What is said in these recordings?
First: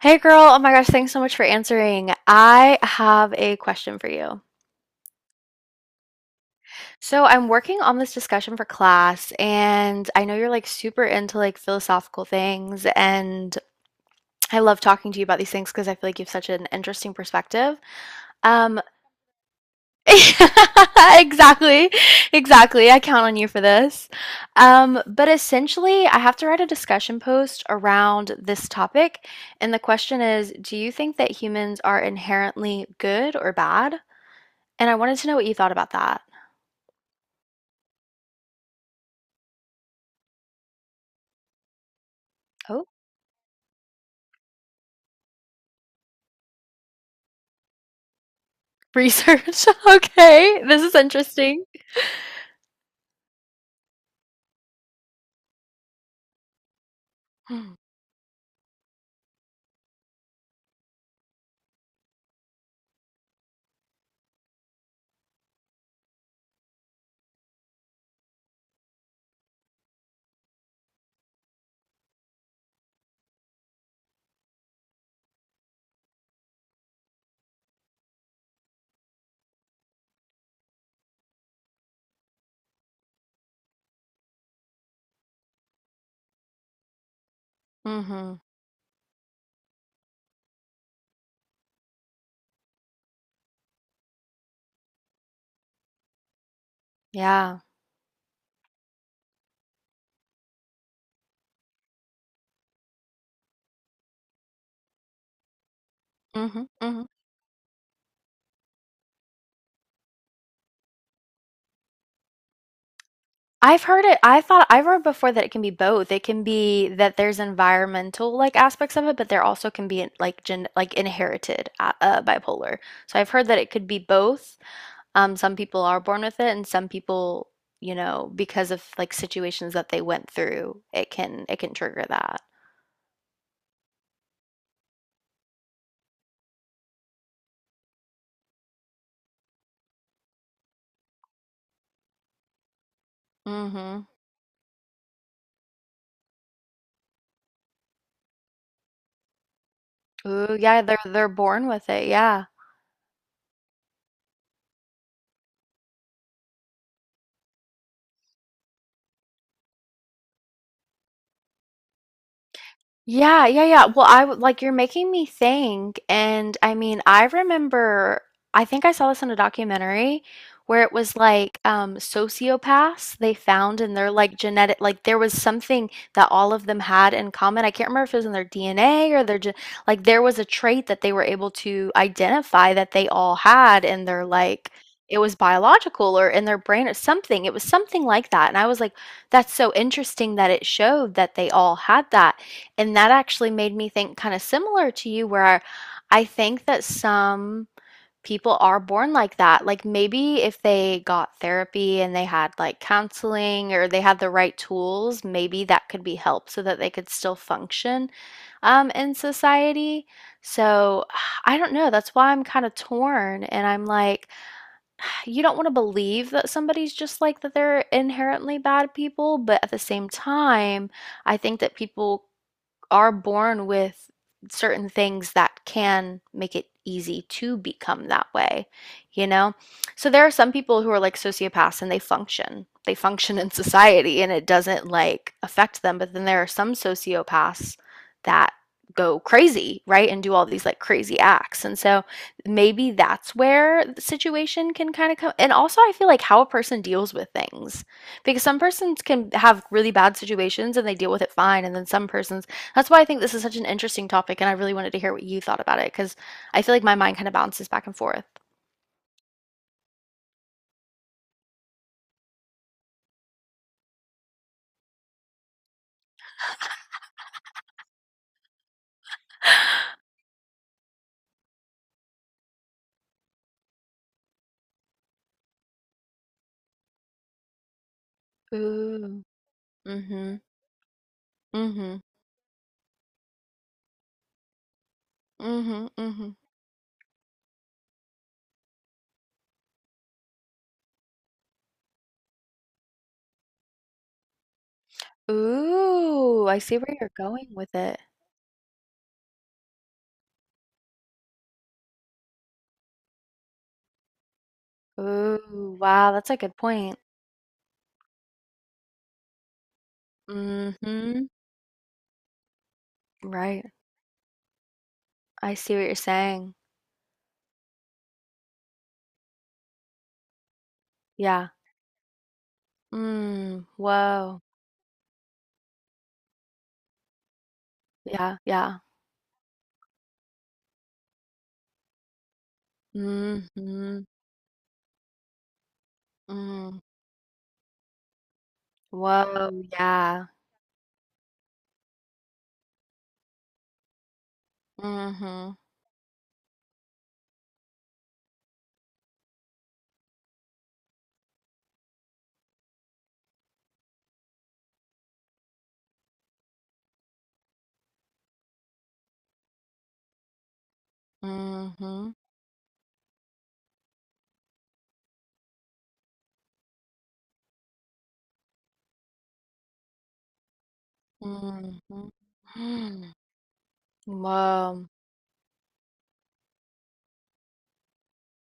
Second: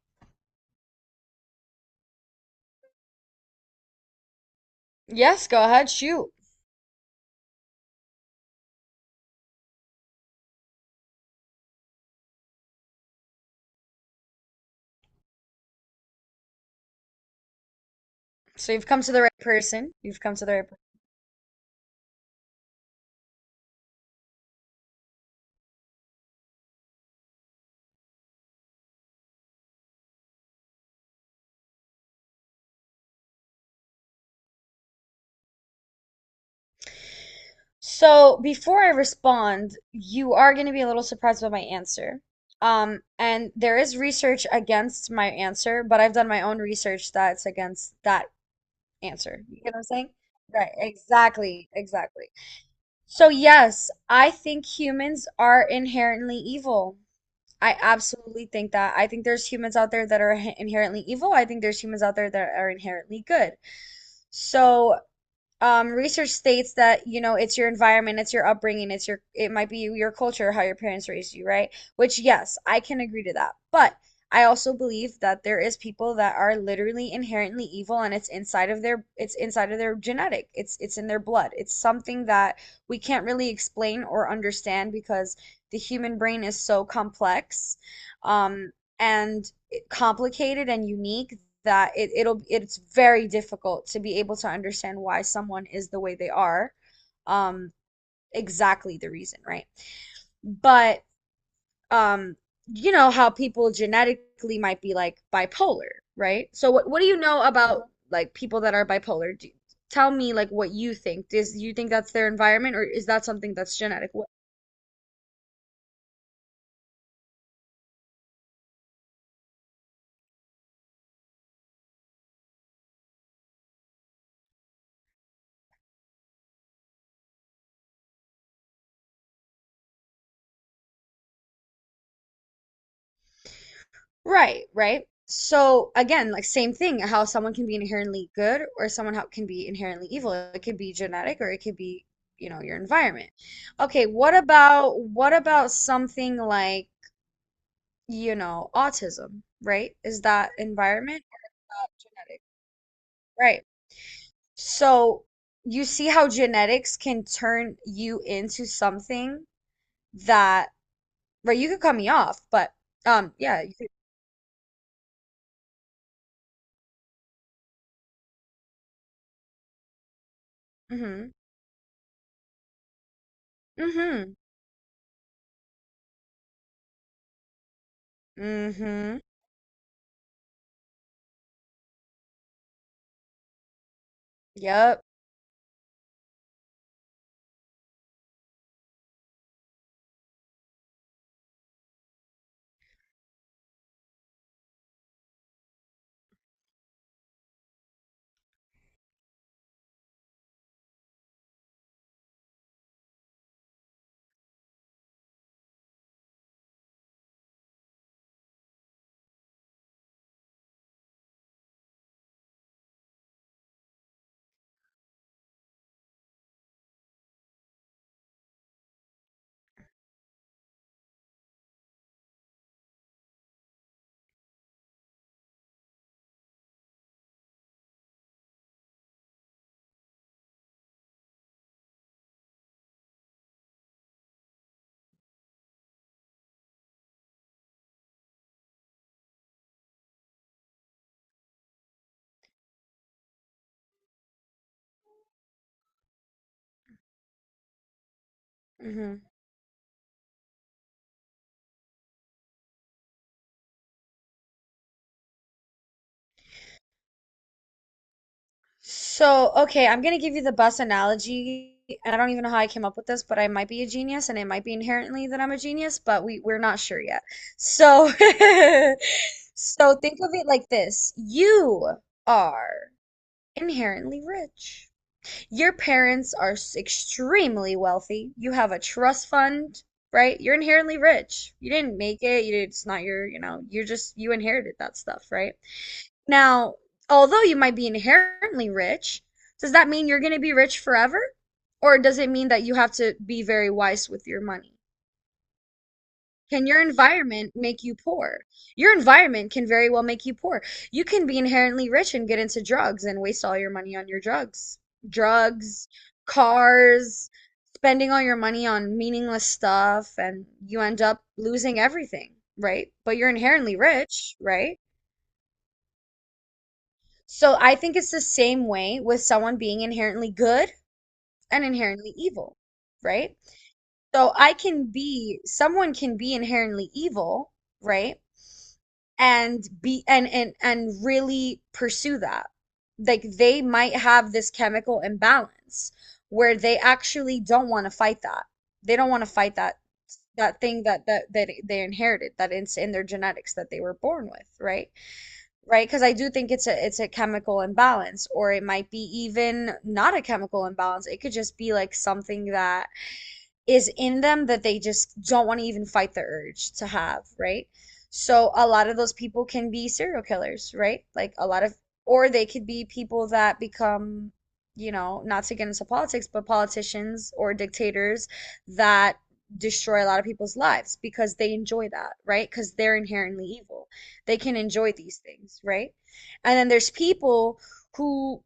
Hey girl, oh my gosh, thanks so much for answering. I have a question for you. Yes, go ahead, shoot. So, I'm working on this discussion for class, and I know you're like super into like philosophical things, and I love talking to you about these things because I feel like you have such an interesting perspective. So Um, you've come to the right person. Exactly, exactly. I count on you for this. But essentially, I have to write a discussion post around this topic, and the question is, do you think that humans are inherently good or bad? And I wanted to know what you thought about that. So before I respond, you are going to be a little surprised by my answer. Oh, And there is research against my answer, but I've done my own research that's against that answer. You research. get what I'm saying? Okay, Right, this is interesting. exactly, exactly. So yes, I think humans are inherently evil. I absolutely think that. I think there's humans out there that are inherently evil. I think there's humans out there that are inherently good. So research states that, it's your environment, it's your upbringing, it might be your culture, how your parents raised you, right? Which, yes, I can agree to that. But I also believe that there is people that are literally inherently evil and it's inside of their genetic. It's in their blood. It's something that we can't really explain or understand because the human brain is so complex, Mm-hmm. um, and complicated and unique that it's very difficult to be able to understand why someone is the way they are. Yeah. Um, exactly the reason, right? But um, you know how people genetically might be like bipolar, right? Mm-hmm. So what do Mm-hmm. you know about like people that are bipolar? Tell me like what you think. Is you think that's their environment or is that something that's I've heard genetic? it. I thought I've heard before that it can be both. It can be that there's environmental like aspects of it, but there also can be like gen like inherited bipolar. So I've heard that it could be both. Some people are born with it, and some people, you know, because of like situations that they went through, it can trigger that. Right, right. So again, like same thing, how someone can be inherently good or someone how can be inherently evil. It could be genetic or it could be, you know, your environment. Mm-hmm. Okay, what about something like, you know, autism, right? Is that Ooh, yeah, they're environment they're born or with not it. genetic? Yeah. Right. So you see how genetics can turn you into something that, right, you could cut me off, but Yeah, yeah, yeah, you yeah. could, Well, like you're making me think, and I mean, I remember I think I saw this in a documentary where it was mm-hmm. like sociopaths, they found in their Mm-hmm. like genetic, like there was something that all of them had in common. I can't remember if it was in their DNA Mm-hmm. or their ge- like there was a trait that they were able to identify that they all had in their like Yep. it was biological or in their brain or something. It was something like that. And I was like, that's so interesting that it showed that they all had that. And that actually made me think kind of similar to you, where I think that some people are born like that. Like maybe if they got therapy and they had like counseling or they had the right tools, maybe that could be help so that they could still function in society. So I don't know. That's why I'm kind of torn. And I'm like, you don't want to believe that somebody's just like that, they're inherently bad people. But at the same time, I think that people are born with certain things that can make it easy to become that way, you know? So there are some people who are like sociopaths and they function. They function in society and it doesn't like affect them. But then there are some sociopaths that go crazy, right? And do all these like crazy acts. And so maybe that's where the situation can kind of come. And also, I feel like how a person deals with things, because some persons Hmm. can have really bad situations and they deal with it fine. And then some persons, that's why I think this is such an interesting topic, and I really wanted to hear what you thought about it because I feel like my mind kind of bounces back and forth. So, okay, I'm gonna give you the bus analogy, and I don't even know how I came up with this, but I might be a genius, and it might be inherently that I'm a genius, but we're not sure yet. So, so think of it like this: you are inherently rich. Your parents are extremely wealthy. You have a Ooh. trust fund, Mm-hmm. right? You're inherently rich. You Mm-hmm. didn't make it. You, it's not your, you know, you're just you inherited that stuff, right? Mm-hmm. Mm-hmm. Now, although you might be inherently rich, does that mean you're going to be rich forever? Or does it mean that you have to be very wise with your money? Ooh, I Can see your where you're going environment with make you it. poor? Your environment can very well make you poor. You can be inherently rich and get into drugs and waste all your money on your drugs. Ooh, Drugs, wow, that's a good point. cars, spending all your money on meaningless stuff, and you end up Mm-hmm. losing everything, right? But you're Right. inherently rich, right? I see what you're saying. So I think it's the same way with someone being inherently good Yeah. and inherently evil, right? Mm. So Whoa. Someone can be inherently evil, right? Yeah, yeah. And be and really pursue that. Like they might Mm-hmm. have this chemical imbalance where they Mm. actually don't want to fight that. They don't want to Whoa, fight that yeah. that thing that they inherited, that it's in their genetics that they were born with, right? Mm-hmm. Right? Because I do think it's a chemical imbalance, or it might be even not a chemical imbalance. It could just be like something that is in them that they just don't want to even fight the urge to have, right? So a lot of those people can be serial killers, right? Mm-hmm. Or they could be people that become, you know, not to get into politics, but politicians or dictators that destroy a lot of people's lives because they enjoy Mm-hmm. that, right? Because they're inherently evil. They can Wow. enjoy these things, right? And then there's people who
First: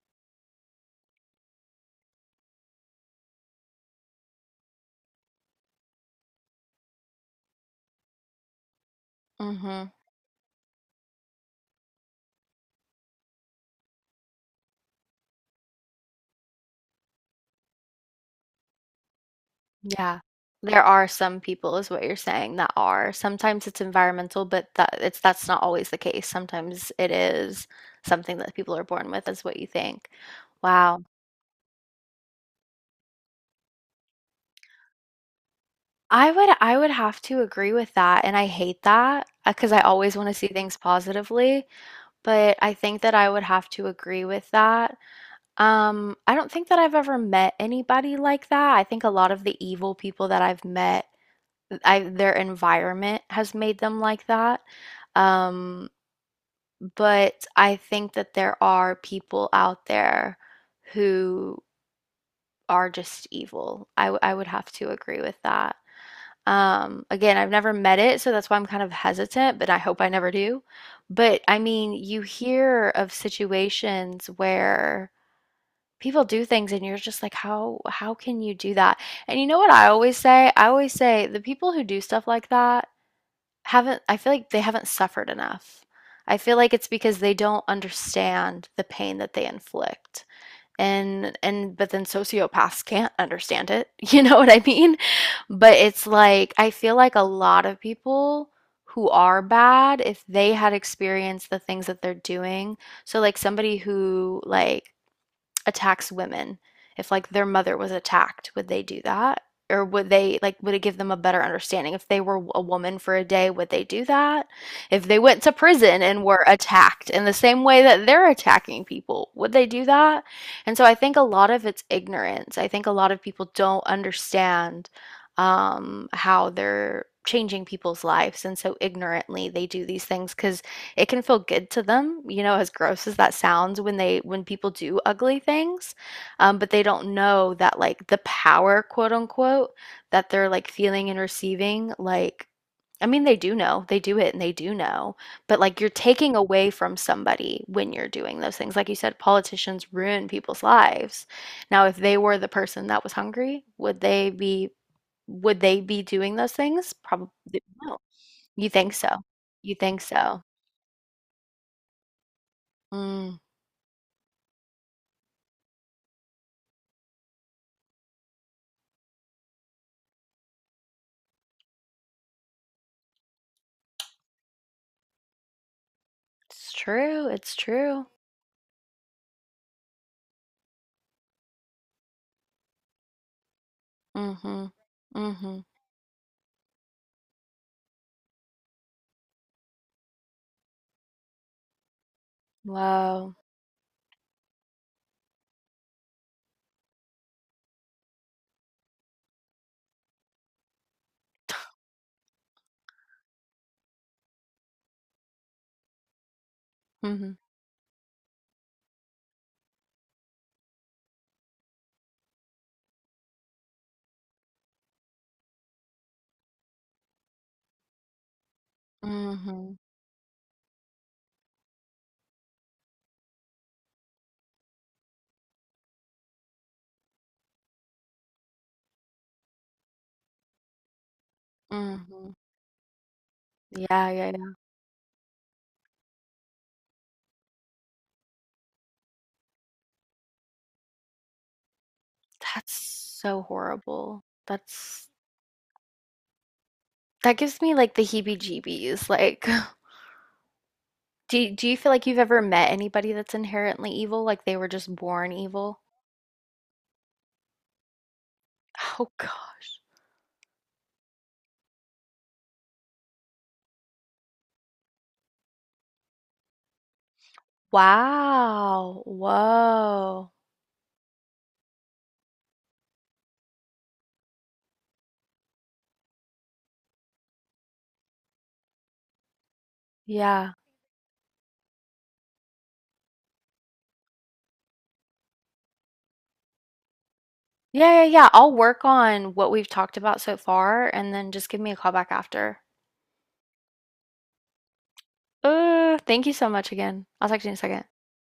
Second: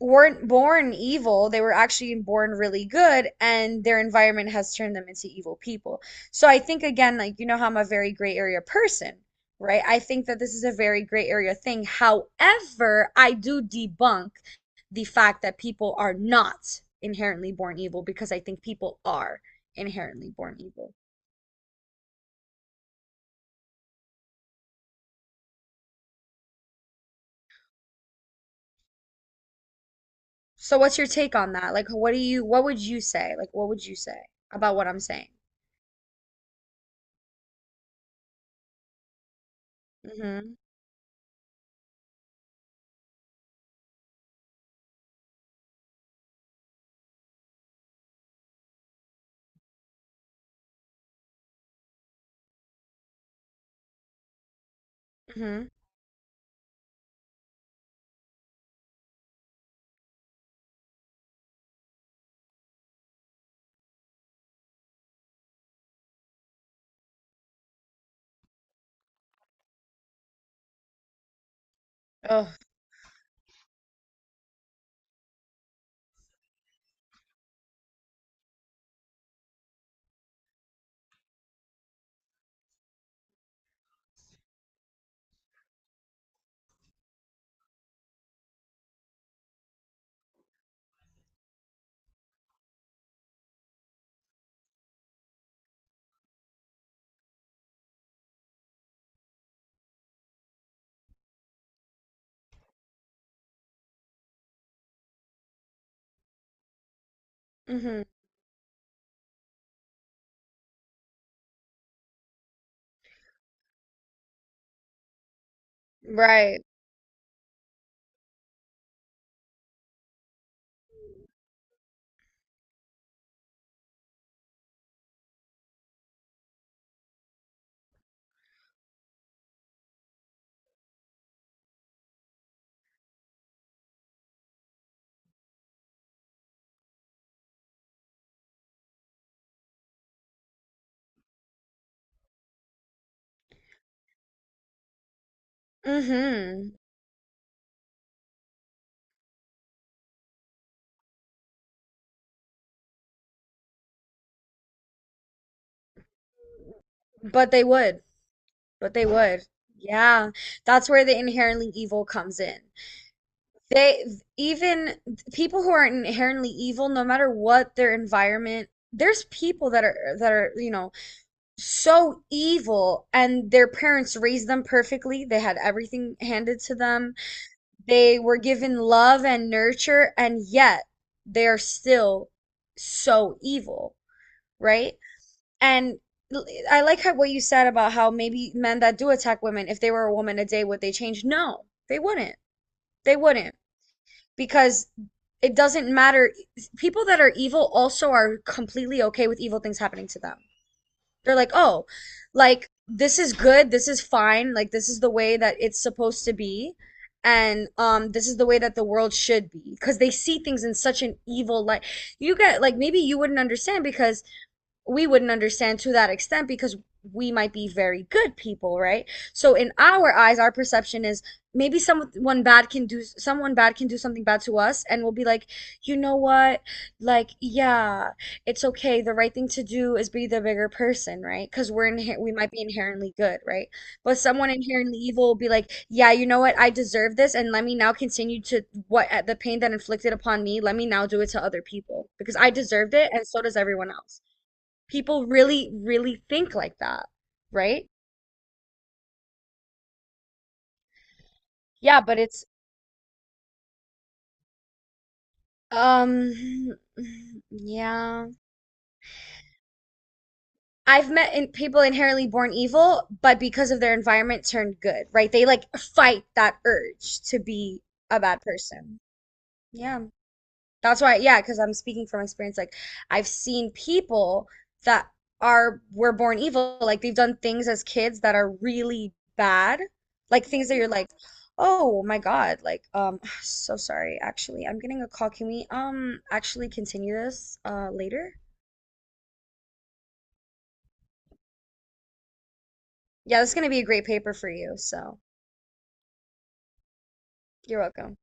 weren't born evil. They were actually born really good and their environment has turned them into evil people. So I think again, like, you know how I'm a very gray area person, right? Mhm. I think that this is a very gray area thing. However, I do debunk the fact that people are not inherently born evil because I think people are Yeah. inherently born There evil. are some people, is what you're saying, that are. Sometimes it's environmental, but that it's that's not always the case. Sometimes it is something that people are born with, is what you think. So what's Wow. your take on that? Like, what would you say, like what would you say about what I'm saying? I would have to agree with that, and I hate that because I always want to see Mm-hmm things positively, but I think that I would have to agree with that. I don't think that I've ever met anybody like that. I think a lot of the evil people that I've met, I their environment has made them like that. mm-hmm Um, but I think that there are people out there who are just evil. I would have to agree with that. Again, I've never met it, so that's why I'm kind of hesitant, but I hope I never do. But I mean, you oh. hear of situations where people do things and you're just like, how can you do that? And you know what I always say? I always say the people who do stuff like that haven't, I feel like they haven't suffered enough. I feel like it's because they don't understand the pain that they inflict. And but then sociopaths can't understand it. You know what I mean? But it's like I feel like a lot of people who are bad, if they had experienced the things that they're doing. So like somebody who like attacks women, if like their mother was mm-hmm attacked, would they do that? Or would they like, would it give them a better understanding if they were a woman for a day, would they do that? If they went to prison and were right. attacked in the same way that they're attacking people, would they do that? And so I think a lot of it's ignorance. I think a lot of people don't understand how they're changing people's lives, and so ignorantly they do these things because it can feel good to them, you know, as gross as that sounds, when they when people do ugly things, but they don't know that like the power, quote unquote, that they're like feeling and receiving, like I mean, they do know, they do it and they do know, but like you're taking away Hmm. from somebody when you're doing those things. Like you said, politicians ruin people's lives. Now, if they were the person that was hungry, would they be doing those things? Probably But they no. would. You But think they so? would. You think Yeah. so? That's where the inherently evil comes in. Mm. They even people who are inherently evil, no matter what their environment, there's people that are you know, so evil and their parents raised them perfectly. They had everything handed It's to them. true, it's true. They were given love and nurture, and yet they are still so evil, Mhm. right? Mhm. And I like how what you said about how maybe men that do attack women, if they were a woman today, would they change? No, they wouldn't. They Wow. wouldn't because it doesn't matter. People that are evil also are completely okay with evil things happening to them. They're like, oh, like this is good, this is fine, like this is the way that it's supposed to be. Mhm. And this is the way that the world should be because they see things in such an evil light. You get like maybe you wouldn't understand because we wouldn't understand to that extent because we might be very good people, right? So in Mhm. our eyes, our perception is maybe someone bad can do someone bad can do something bad to us, and we'll be like, you know what? Like, yeah, it's okay. The right thing to do is be the bigger person, right? Because we Mhm. might be inherently good, right? Yeah, But yeah, someone yeah. inherently evil will be like, yeah, you know what? I deserve this, and let me now continue to what at the pain that inflicted upon me. Let me now do it to other people because I That's deserved it, and so so does everyone else. horrible. That's, People really, really think like that, that gives me right? like the heebie-jeebies. Like, do you feel Yeah, like you've but ever it's met anybody that's inherently evil? Like they were just born evil? um yeah. Oh God. I've met in people inherently born evil, but because of their environment turned good, right? They like fight that urge to be a bad person. Wow. Yeah. Whoa. That's why, yeah, because I'm speaking from experience. Like, I've seen people that are were born evil. Like, they've done things as kids that are really bad. Like Yeah. things that you're like, oh my God. Like, so sorry. Actually, I'm getting a call. Can we actually continue this Yeah, yeah, yeah. later? I'll work on what we've talked about so far and then just give me a call back after. Yeah, this is gonna be a great paper for you. So Thank you so much again. I'll talk to you in a you're second. welcome.